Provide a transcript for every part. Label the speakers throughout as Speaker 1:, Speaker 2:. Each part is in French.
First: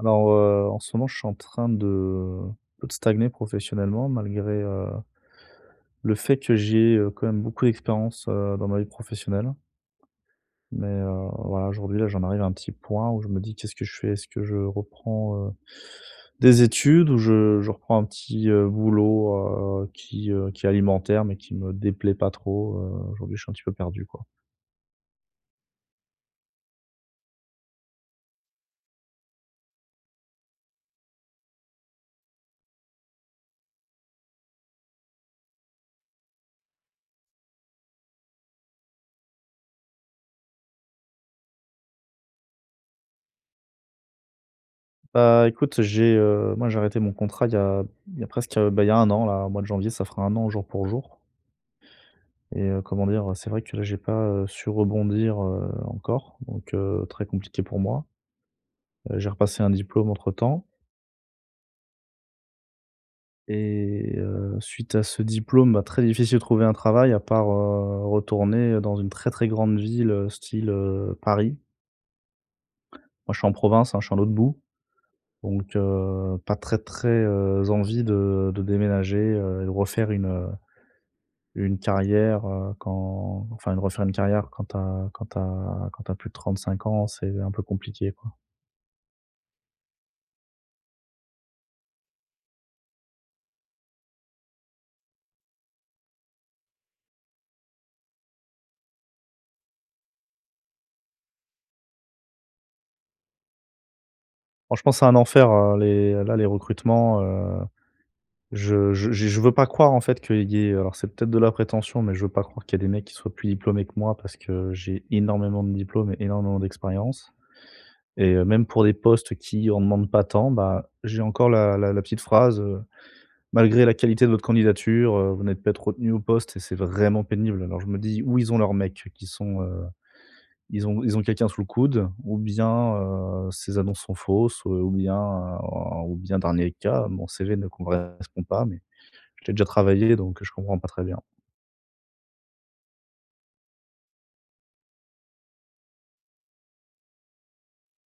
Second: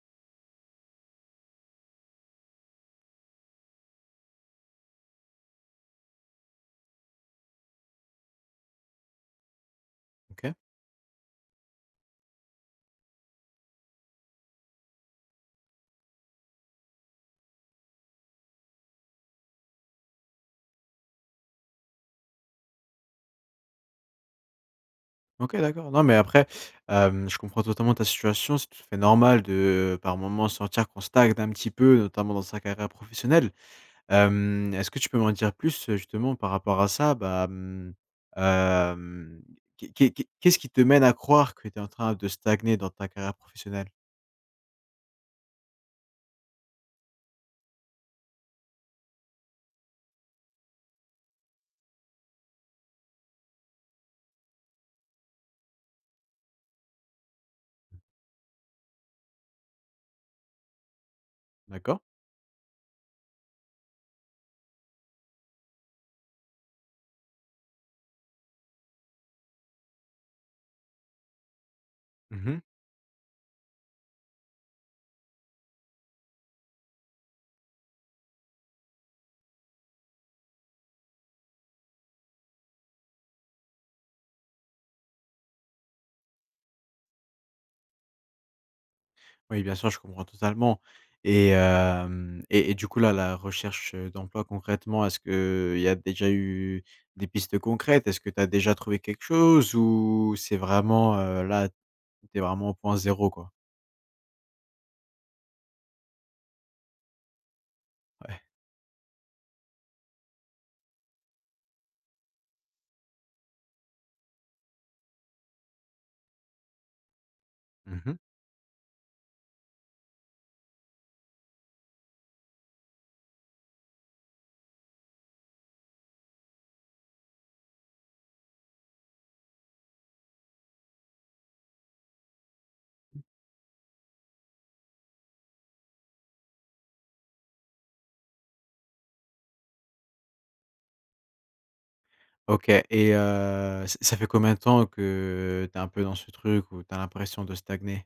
Speaker 1: Alors, en ce moment, je suis en train de stagner professionnellement malgré, le fait que j'ai, quand même beaucoup d'expérience, dans ma vie professionnelle.
Speaker 2: OK.
Speaker 1: Mais, voilà, aujourd'hui, là, j'en arrive à un petit point où je me dis: «Qu'est-ce que je fais? Est-ce que je reprends, des études ou je reprends un petit, boulot, qui est alimentaire mais qui me déplaît pas trop?» Aujourd'hui, je suis un petit peu perdu, quoi.
Speaker 2: OK, d'accord. Non, mais après, je comprends totalement ta situation. C'est tout à fait normal de, par moments, sentir qu'on stagne un petit peu, notamment dans sa carrière professionnelle. Est-ce que tu peux m'en dire plus, justement par rapport à ça? Bah, mmh, hem, qu'est-ce qui te mène à croire que tu es en train de stagner dans ta carrière professionnelle?
Speaker 1: Bah, écoute, j'ai, moi, j'ai arrêté mon contrat il y a presque, bah, il y a un an, là, au mois de janvier, ça fera un an jour pour jour. Et comment dire? C'est vrai que là, j'ai pas, su rebondir, encore, donc très compliqué pour moi. J'ai repassé un diplôme entre-temps
Speaker 2: D'accord.
Speaker 1: et suite à ce diplôme, bah, très difficile de trouver un travail à part, retourner dans une très, très grande ville, style, Paris.
Speaker 2: Mmh.
Speaker 1: Moi, je suis en province, hein, je suis en l'autre bout, donc pas très, très, envie de déménager, et de refaire une carrière, quand enfin, de refaire une carrière quand t'as quand t'as plus de 35 ans, c'est un peu compliqué, quoi.
Speaker 2: Oui, bien sûr, je comprends totalement et hem et du coup, là, la recherche, d'emploi concrètement, est-ce qu'il y a déjà eu des pistes concrètes? Est-ce que tu as déjà trouvé quelque chose ou c'est vraiment, là, tu es vraiment au point zéro quoi?
Speaker 1: Franchement, c'est un enfer, les recrutements,
Speaker 2: Ouais.
Speaker 1: je veux pas croire, en fait, qu'il y ait alors c'est peut-être de la prétention, mais je veux pas croire qu'il y a des mecs qui soient plus diplômés que moi parce que j'ai énormément de diplômes et énormément d'expérience
Speaker 2: Mmh.
Speaker 1: et même pour des postes qui en demandent pas tant, bah, j'ai encore la petite phrase, «Malgré la qualité de votre candidature, vous n'êtes pas être retenu au poste» et c'est vraiment pénible. Alors je me dis: «Où ils ont leurs mecs qui sont,» Ils ont quelqu'un sous le coude ou bien, ces annonces sont fausses, ou bien dernier cas, mon CV ne correspond pas, mais je l'ai déjà travaillé donc je comprends pas très bien.
Speaker 2: OK et ç ça fait combien de temps que tu es un peu dans ce truc où tu as l'impression de stagner?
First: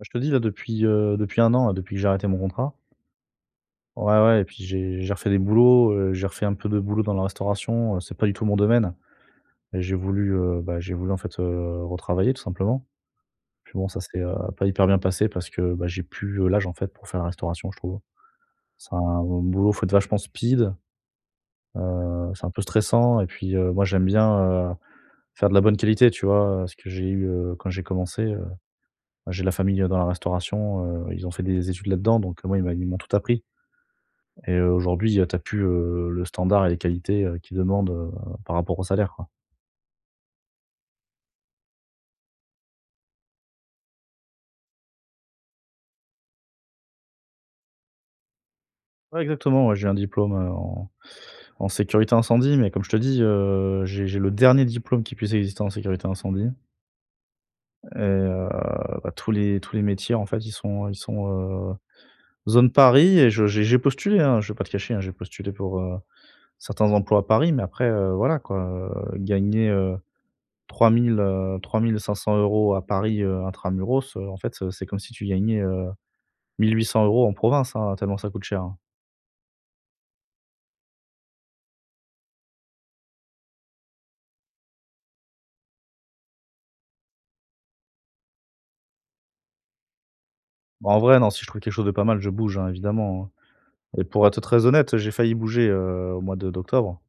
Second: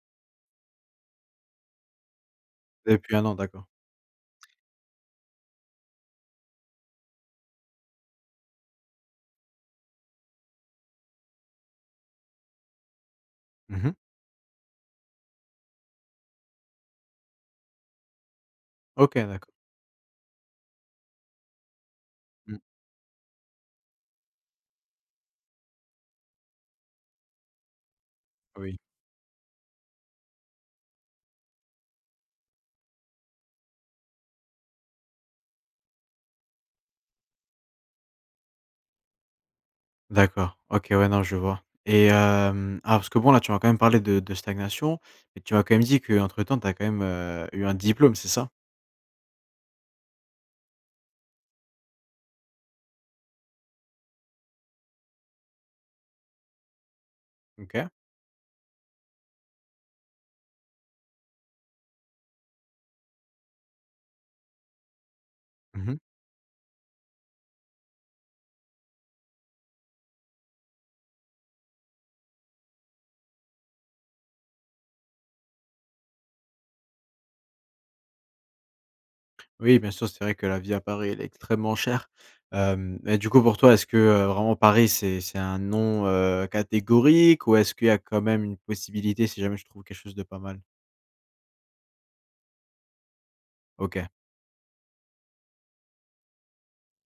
Speaker 1: Bah, je te dis là depuis, depuis un an, là, depuis que j'ai arrêté mon contrat.
Speaker 2: Depuis un an, d'accord.
Speaker 1: Ouais, ouais, et puis j'ai refait des boulots, j'ai refait un peu de boulot dans la restauration, c'est pas du tout mon domaine et j'ai voulu, bah, j'ai voulu en fait, retravailler tout simplement. Puis bon
Speaker 2: Mmh.
Speaker 1: ça s'est, pas hyper bien passé parce que, bah, j'ai plus, l'âge en fait pour faire la restauration je trouve. C'est
Speaker 2: OK,
Speaker 1: un
Speaker 2: d'accord.
Speaker 1: boulot, faut être vachement speed. C'est un
Speaker 2: Mmh,
Speaker 1: peu stressant et puis, moi j'aime bien, heu, faire de la bonne qualité, tu vois? Ce que j'ai eu, quand j'ai commencé,
Speaker 2: oui.
Speaker 1: bah, j'ai de la famille, dans la restauration, ils ont fait des études là-dedans donc moi, ils m'ont tout appris et aujourd'hui, tu as plus, le standard et les qualités, qu'ils demandent, par rapport au salaire, quoi.
Speaker 2: D'accord. OK, ouais, non, je vois et ah, parce que bon, là, tu m'as quand même parlé de stagnation et tu m'as quand même dit qu'entre temps, tu as quand même, eu un diplôme, c'est ça?
Speaker 1: Ouais, exactement, ouais, j'ai un diplôme, en sécurité incendie mais comme je te dis, j'ai le dernier diplôme qui puisse exister en sécurité incendie.
Speaker 2: OK.
Speaker 1: Et bah, tous les métiers, en fait, ils sont Zone Paris et je j'ai postulé, hein, je vais pas te cacher, hein, j'ai postulé pour,
Speaker 2: Mmh.
Speaker 1: certains emplois à Paris, mais après, voilà quoi, gagner, 3 000, 3 500 euros à Paris, intramuros, en fait, c'est comme si tu gagnais, 1 800 euros en province, hein, tellement ça coûte cher, hein.
Speaker 2: Oui, bien sûr, c'est vrai que la vie à Paris, elle est extrêmement chère. Hem Et du coup, pour toi, est-ce que, vraiment Paris, c'est un non, catégorique ou est-ce qu'il y a quand même une possibilité si jamais je trouve quelque chose de pas mal?
Speaker 1: Bon, en vrai, non, si je trouve quelque chose de pas mal, je bouge, hein, évidemment, hein, et
Speaker 2: OK.
Speaker 1: pour être très honnête, j'ai failli bouger, au mois de d'octobre.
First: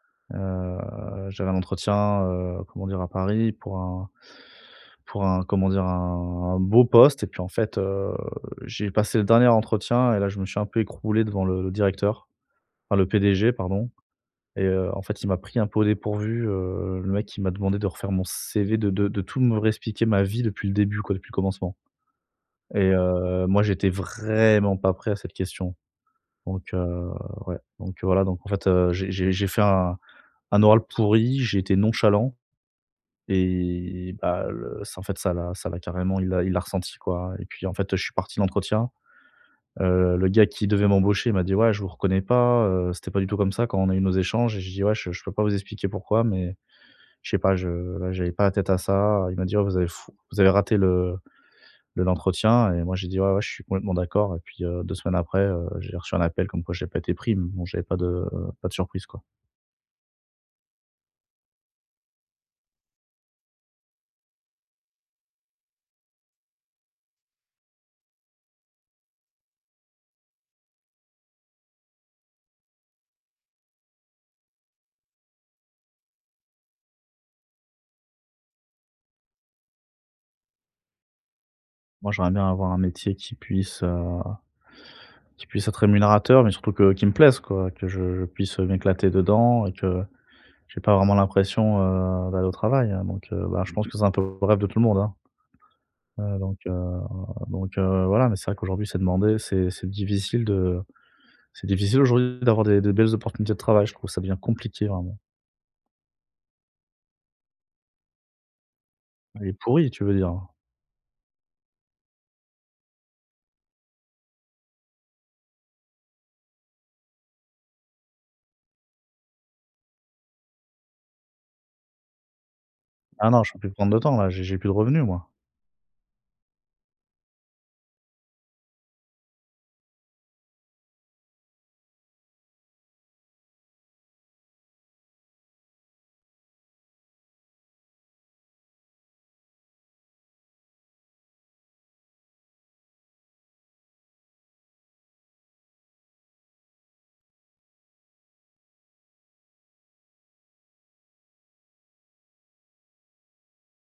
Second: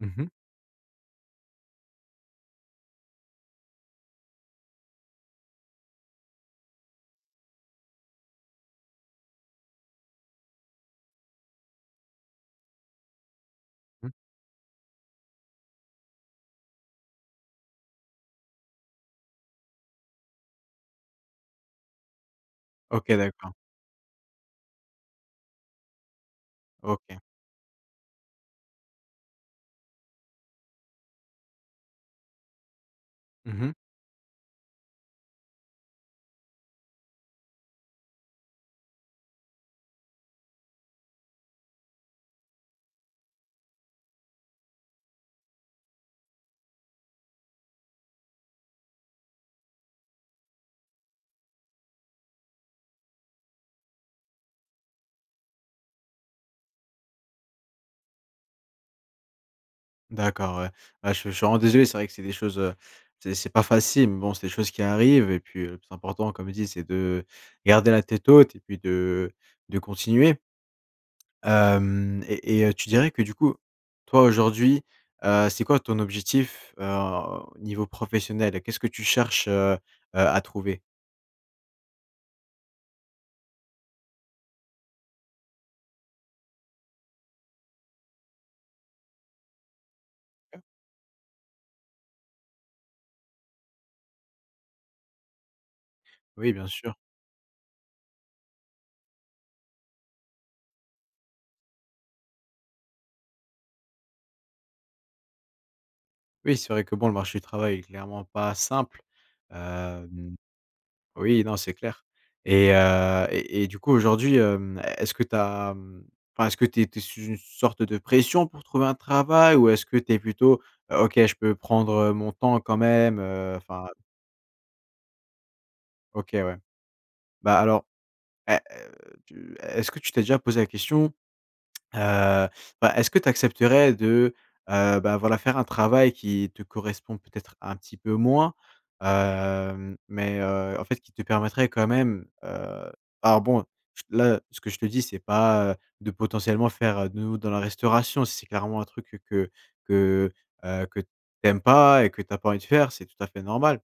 Speaker 2: Mmh mh.
Speaker 1: J'avais un entretien, comment dire? À Paris pour un comment dire? Un beau poste et puis en fait, j'ai passé le dernier entretien et là je me suis un peu écroulé devant le directeur, enfin le PDG pardon.
Speaker 2: Mmh.
Speaker 1: Et en fait il m'a pris un peu au dépourvu, le mec il m'a demandé de refaire mon CV, de tout me réexpliquer ma vie depuis le début quoi, depuis le commencement. Et
Speaker 2: OK, d'accord.
Speaker 1: moi j'étais vraiment pas prêt à cette question. Donc
Speaker 2: OK.
Speaker 1: ouais, donc voilà, donc en fait, j'ai fait un oral pourri, j'ai été nonchalant.
Speaker 2: Mmh.
Speaker 1: Et bah, le ça en fait, ça l'a carrément il l'a ressenti, quoi. Et puis, en fait, je suis parti de l'entretien, le gars qui devait m'embaucher m'a dit: «Ouais, je vous reconnais pas, c'était pas du tout comme ça quand on a eu nos échanges» et j'ai dit: «Ouais, je peux pas vous expliquer pourquoi, mais je sais pas, je là, j'avais pas la tête à ça». Il m'a dit: «Ouais, vous avez raté le l'entretien» et moi, j'ai dit: «Ouais, ouais, je suis complètement d'accord». Et puis, 2 semaines après, j'ai reçu un appel comme quoi j'ai pas été pris, mais bon, j'avais pas de surprise, quoi.
Speaker 2: D'accord, ouais. Bah, je suis vraiment désolé, c'est vrai que c'est des choses, c'est pas facile, mais bon, c'est des choses qui arrivent et puis, le plus important, comme je dis, c'est de garder la tête haute et puis de continuer. Hem et Tu dirais que, du coup, toi, aujourd'hui, c'est quoi ton objectif, au niveau professionnel? Qu'est-ce que tu cherches, à trouver?
Speaker 1: Moi, j'aimerais bien avoir un métier qui puisse être rémunérateur, mais surtout que qui me plaise quoi, que je puisse m'éclater dedans et que j'ai pas vraiment l'impression, d'aller au travail, hein, donc bah, je pense que c'est un peu le rêve de tout le monde, hein,
Speaker 2: Oui,
Speaker 1: donc
Speaker 2: bien sûr.
Speaker 1: voilà, mais c'est vrai qu'aujourd'hui, c'est demandé, c'est difficile aujourd'hui d'avoir des belles opportunités de travail, je trouve que ça devient compliqué vraiment.
Speaker 2: Oui, c'est vrai que, bon, le marché du travail est clairement pas simple.
Speaker 1: Elle est pourrie, tu veux
Speaker 2: Hem
Speaker 1: dire?
Speaker 2: Oui, non, c'est clair et du coup, aujourd'hui, est-ce que tu as, mmh, enfin, est-ce que tu es sous une sorte de pression pour trouver un travail ou est-ce que tu es plutôt: «OK, je peux prendre, mon temps quand même»,
Speaker 1: Ah non, je peux plus
Speaker 2: enfin
Speaker 1: prendre de temps là, j'ai plus de revenus moi.
Speaker 2: OK, ouais. Bah, alors, tu est-ce que tu t'es déjà posé la question? Heu, Bah, est-ce que tu accepterais de, bah, voilà, faire un travail qui te correspond peut-être un petit peu moins, mais en fait, qui te permettrait quand même, alors bon, ch là, ce que je te dis, c'est pas, de potentiellement faire, de nouveau dans la restauration. Si c'est clairement un truc que que, que tu pas et que tu as pas envie de faire, c'est tout à fait normal.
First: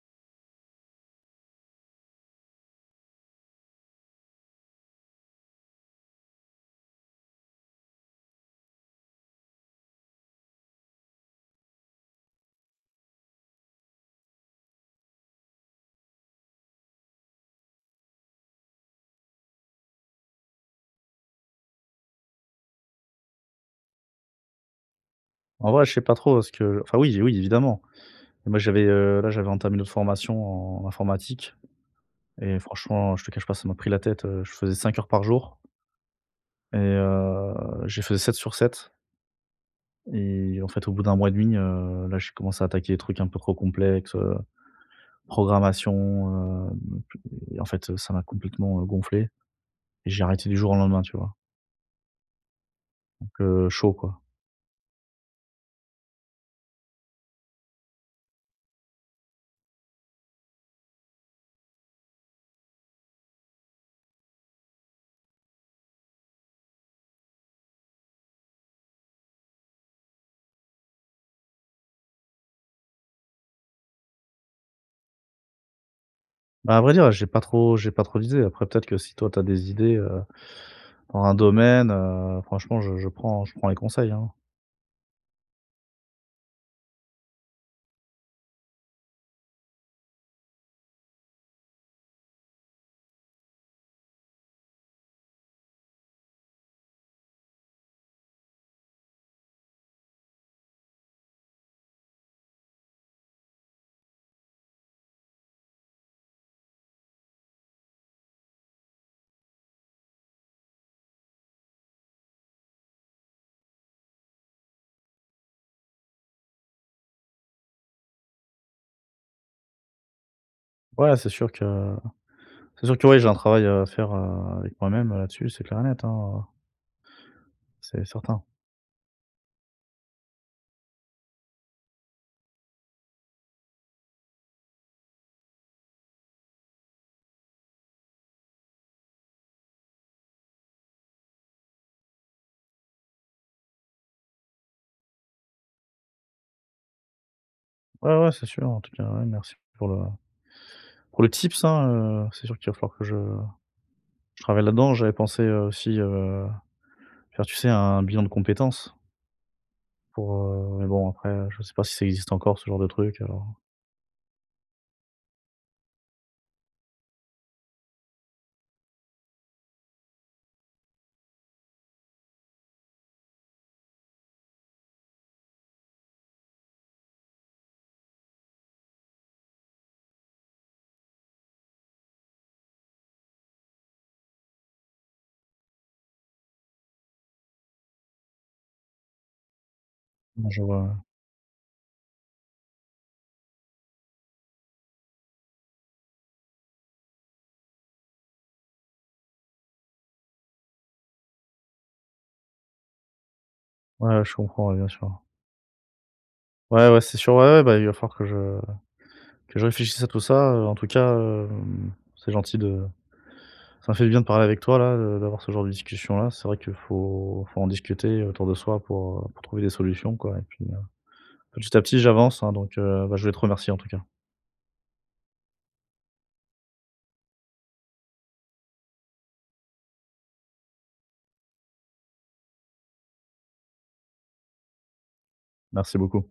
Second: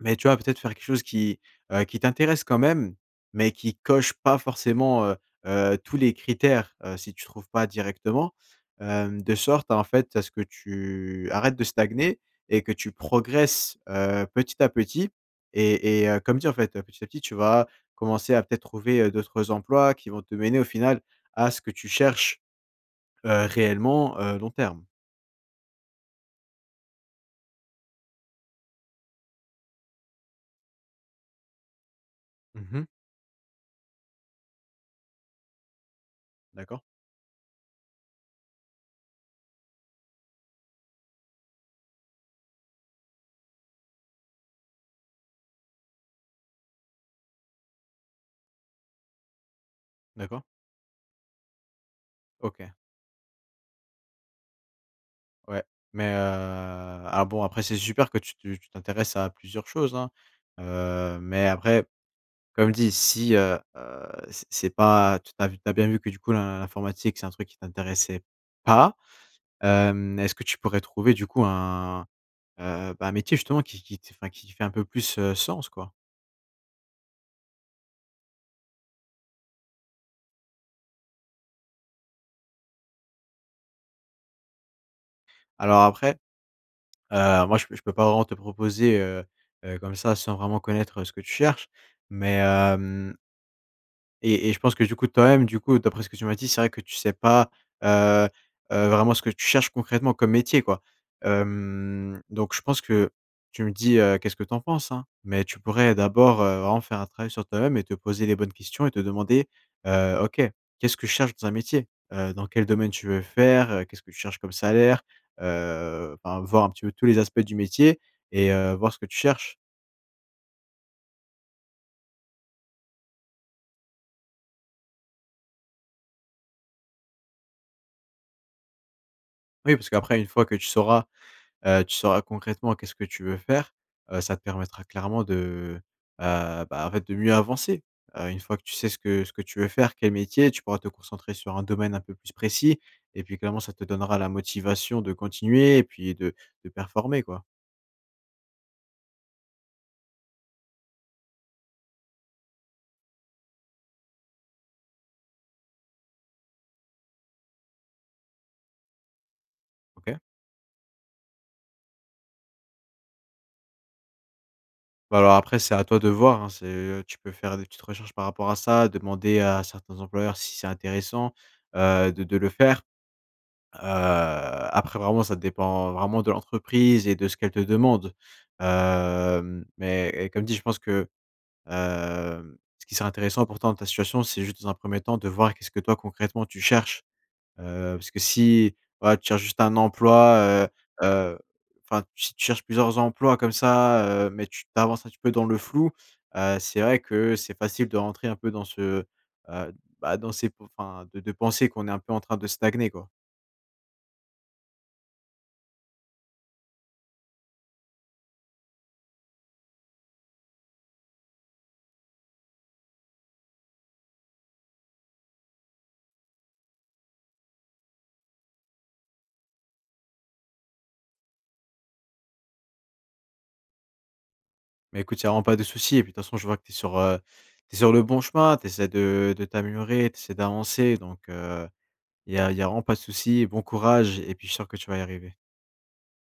Speaker 2: Mais tu vois, peut-être faire quelque chose qui t'intéresse quand même, mais qui coche pas forcément, tous les critères, si tu trouves pas directement, de sorte en fait, à ce que tu arrêtes de stagner et que tu progresses, petit à petit comme dit en fait, petit à petit, tu vas commencer à peut-être trouver, d'autres emplois qui vont te mener au final à ce que tu cherches, réellement, long terme.
Speaker 1: En vrai, je sais pas trop parce que enfin oui, oui, évidemment. Et moi, j'avais, là, j'avais entamé notre formation en informatique et
Speaker 2: Mmh.
Speaker 1: franchement, je te cache pas, ça m'a pris la tête, je faisais 5 heures par jour et
Speaker 2: D'accord,
Speaker 1: j'ai faisais 7 sur 7 et en fait, au bout d'un mois et demi, là, j'ai commencé à attaquer des trucs un peu trop complexes, programmation, et en fait, ça m'a complètement, gonflé et j'ai
Speaker 2: d'accord.
Speaker 1: arrêté du jour au lendemain, tu vois?
Speaker 2: OK.
Speaker 1: Donc chaud, quoi.
Speaker 2: Ouais, mais, alors bon après c'est super que tu t'intéresses à plusieurs choses, hein, mais après comme dit si, c'est pas tu as bien vu que du coup l'informatique c'est un truc qui t'intéressait pas, est-ce que tu pourrais trouver du coup un, bah, un métier justement qui t enfin qui fait un peu plus, sens quoi?
Speaker 1: Bah, à vrai dire, j'ai pas trop d'idées. Après, peut-être que si toi, tu as des idées, dans un domaine, franchement, je prends les conseils, hein.
Speaker 2: Alors après, moi je peux pas vraiment te proposer, comme ça sans vraiment connaître, ce que tu cherches, mais, hem et je pense que du coup, toi-même, du coup, d'après ce que tu m'as dit, c'est vrai que tu sais pas, heu vraiment ce que tu cherches concrètement comme métier, quoi. Donc je pense que tu me dis, qu'est-ce que tu en penses, hein, mais tu pourrais d'abord, vraiment faire un travail sur toi-même et te poser les bonnes questions et te demander, «OK, qu'est-ce que je cherche dans un métier? Dans quel domaine tu veux faire? Qu'est-ce que tu cherches comme salaire?» Enfin, voir un petit peu tous les aspects du métier et voir ce que tu cherches.
Speaker 1: Ouais, c'est sûr que oui, j'ai un travail à faire, avec moi-même, là-dessus, c'est clair et net, hein, c'est certain.
Speaker 2: Oui, parce qu'après, une fois que tu sauras concrètement qu'est-ce que tu veux faire, ça te permettra clairement de, bah, en fait, de mieux avancer. Une fois que tu sais ce que tu veux faire, quel métier, tu pourras te concentrer sur un domaine un peu plus précis et puis clairement, ça te donnera la motivation de continuer et puis de performer, quoi.
Speaker 1: Ouais, ouais, c'est sûr, en tout cas, ouais, merci pour le tips, hein, c'est sûr qu'il va falloir que je travaille là-dedans. J'avais pensé, aussi, faire, tu sais, un bilan de compétences
Speaker 2: OK?
Speaker 1: pour, mais bon, après, je sais pas si ça existe encore ce genre de truc alors.
Speaker 2: Bah, alors après, c'est à toi de voir, hein, c'est, tu peux faire des petites recherches par rapport à ça, demander à certains employeurs si c'est intéressant, de le faire. Après vraiment ça dépend vraiment de l'entreprise et de ce qu'elle te demande. Mais comme dit, je pense que, ce qui serait intéressant pour dans ta situation, c'est juste dans un premier temps de voir qu'est-ce que toi concrètement tu cherches. Parce que si, voilà, tu cherches juste un
Speaker 1: Ouais, je
Speaker 2: emploi, heu
Speaker 1: vois, ouais.
Speaker 2: heu, enfin si tu cherches plusieurs emplois comme ça, mais tu avances un petit peu dans le flou, c'est vrai que c'est facile de rentrer un peu dans ce, heu, bah, dans ces p enfin de penser qu'on est un peu en train de stagner, quoi.
Speaker 1: Ouais, je comprends, ouais, bien sûr. Ouais, ouais, c'est sûr, ouais, ouais, bah, il va falloir que je réfléchisse à tout ça, en tout cas, c'est gentil de ça m'a fait du bien de parler avec toi là, d'avoir ce genre de discussion là. C'est vrai qu'il faut en discuter autour de soi pour trouver des solutions quoi et puis, petit à petit j'avance, hein, donc, bah, je voulais te remercier en tout cas.
Speaker 2: Mais écoute, il y a vraiment pas de souci et puis de toute façon, je vois que tu es sur, tu sur le bon chemin, tu essaies de t'améliorer, tu essaies d'avancer donc il y a vraiment pas de souci. Bon courage et puis je suis sûr que tu vas y arriver.
Speaker 1: Merci beaucoup.